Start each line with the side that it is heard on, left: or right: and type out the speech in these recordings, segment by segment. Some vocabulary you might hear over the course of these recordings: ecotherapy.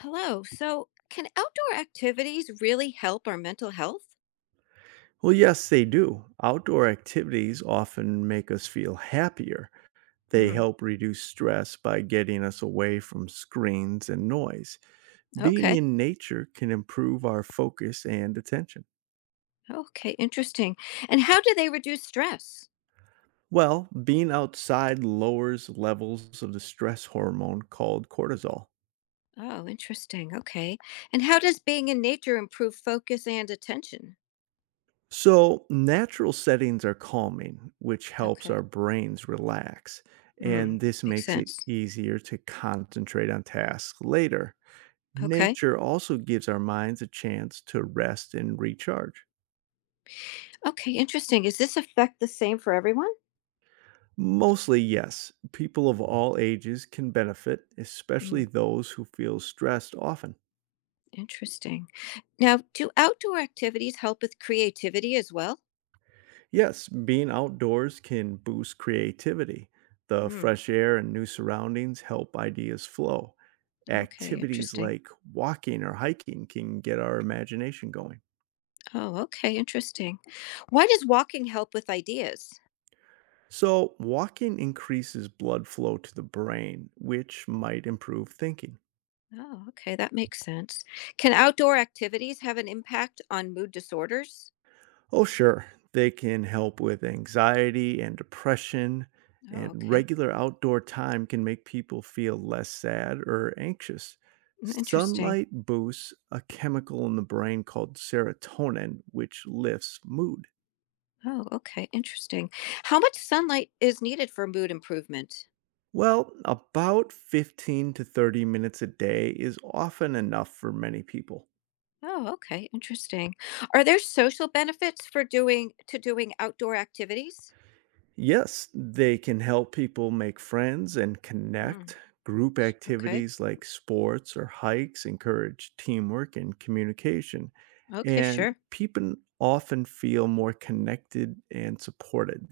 left: Hello. So, can outdoor activities really help our mental health?
right: Well, yes, they do. Outdoor activities often make us feel happier. They
left: Mm,
right: help reduce stress by getting us away from screens and noise. Being
left: okay.
right: in nature can improve our focus and attention.
left: Okay. Interesting. And how do they reduce stress?
right: Well, being outside lowers levels of the stress hormone called cortisol.
left: Oh, interesting. Okay. And how does being in nature improve focus and attention?
right: So, natural settings are calming, which helps
left: Okay.
right: our brains relax.
left: Mm,
right: And this
left: makes
right: makes it
left: sense.
right: easier to concentrate on tasks later.
left: Okay.
right: Nature also gives our minds a chance to rest and recharge.
left: Okay. Interesting. Is this effect the same for everyone?
right: Mostly, yes, people of all ages can benefit, especially
left: Mm,
right: those who feel stressed often.
left: interesting. Now, do outdoor activities help with creativity as well?
right: Yes, being outdoors can boost creativity. The
left: Mm,
right: fresh air and new surroundings help ideas flow.
left: okay.
right: Activities
left: Interesting.
right: like walking or hiking can get our imagination going.
left: Oh, okay, interesting. Why does walking help with ideas?
right: So, walking increases blood flow to the brain, which might improve thinking.
left: Oh, okay, that makes sense. Can outdoor activities have an impact on mood disorders?
right: Oh, sure. They can help with anxiety and depression,
left: Oh,
right: and
left: okay.
right: regular outdoor time can make people feel less sad or anxious.
left: Mm, interesting.
right: Sunlight boosts a chemical in the brain called serotonin, which lifts mood.
left: Oh, okay, interesting. How much sunlight is needed for mood improvement?
right: Well, about 15 to 30 minutes a day is often enough for many people.
left: Oh, okay, interesting. Are there social benefits for doing outdoor activities?
right: Yes, they can help people make friends and
left: Mm,
right: connect. Group
left: okay.
right: activities like sports or hikes encourage teamwork and communication.
left: Okay,
right: And
left: sure.
right: people often feel more connected and supported.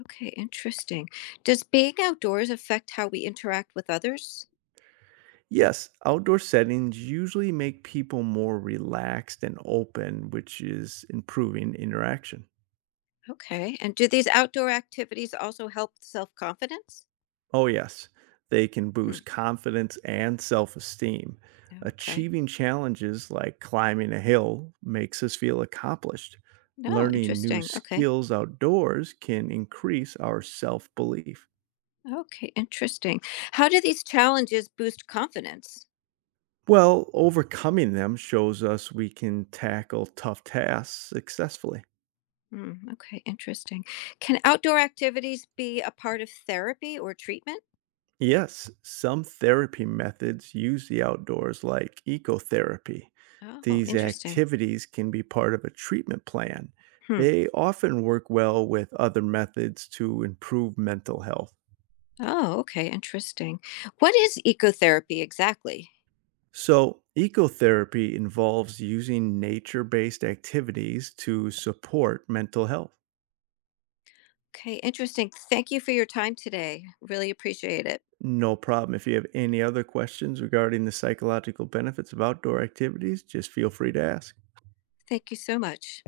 left: Okay, interesting. Does being outdoors affect how we interact with others?
right: Yes, outdoor settings usually make people more relaxed and open, which is improving interaction.
left: Okay. And do these outdoor activities also help self confidence?
right: Oh, yes. They can
left: Hmm.
right: boost confidence and self esteem.
left: Okay.
right: Achieving challenges like climbing a hill makes us feel accomplished.
left: No,
right: Learning new
left: interesting. Okay.
right: skills outdoors can increase our self belief.
left: Okay. Interesting. How do these challenges boost confidence?
right: Well, overcoming them shows us we can tackle tough tasks successfully.
left: Hmm. Okay. Interesting. Can outdoor activities be a part of therapy or treatment?
right: Yes, some therapy methods use the outdoors, like ecotherapy.
left: Oh,
right: These
left: interesting.
right: activities can be part of a treatment plan.
left: Hmm.
right: They often work well with other methods to improve mental health.
left: Oh, okay. Interesting. What is ecotherapy exactly?
right: So, ecotherapy involves using nature based activities to support mental health.
left: Okay. Interesting. Thank you for your time today. Really appreciate it.
right: No problem. If you have any other questions regarding the psychological benefits of outdoor activities, just feel free to ask.
left: Thank you so much.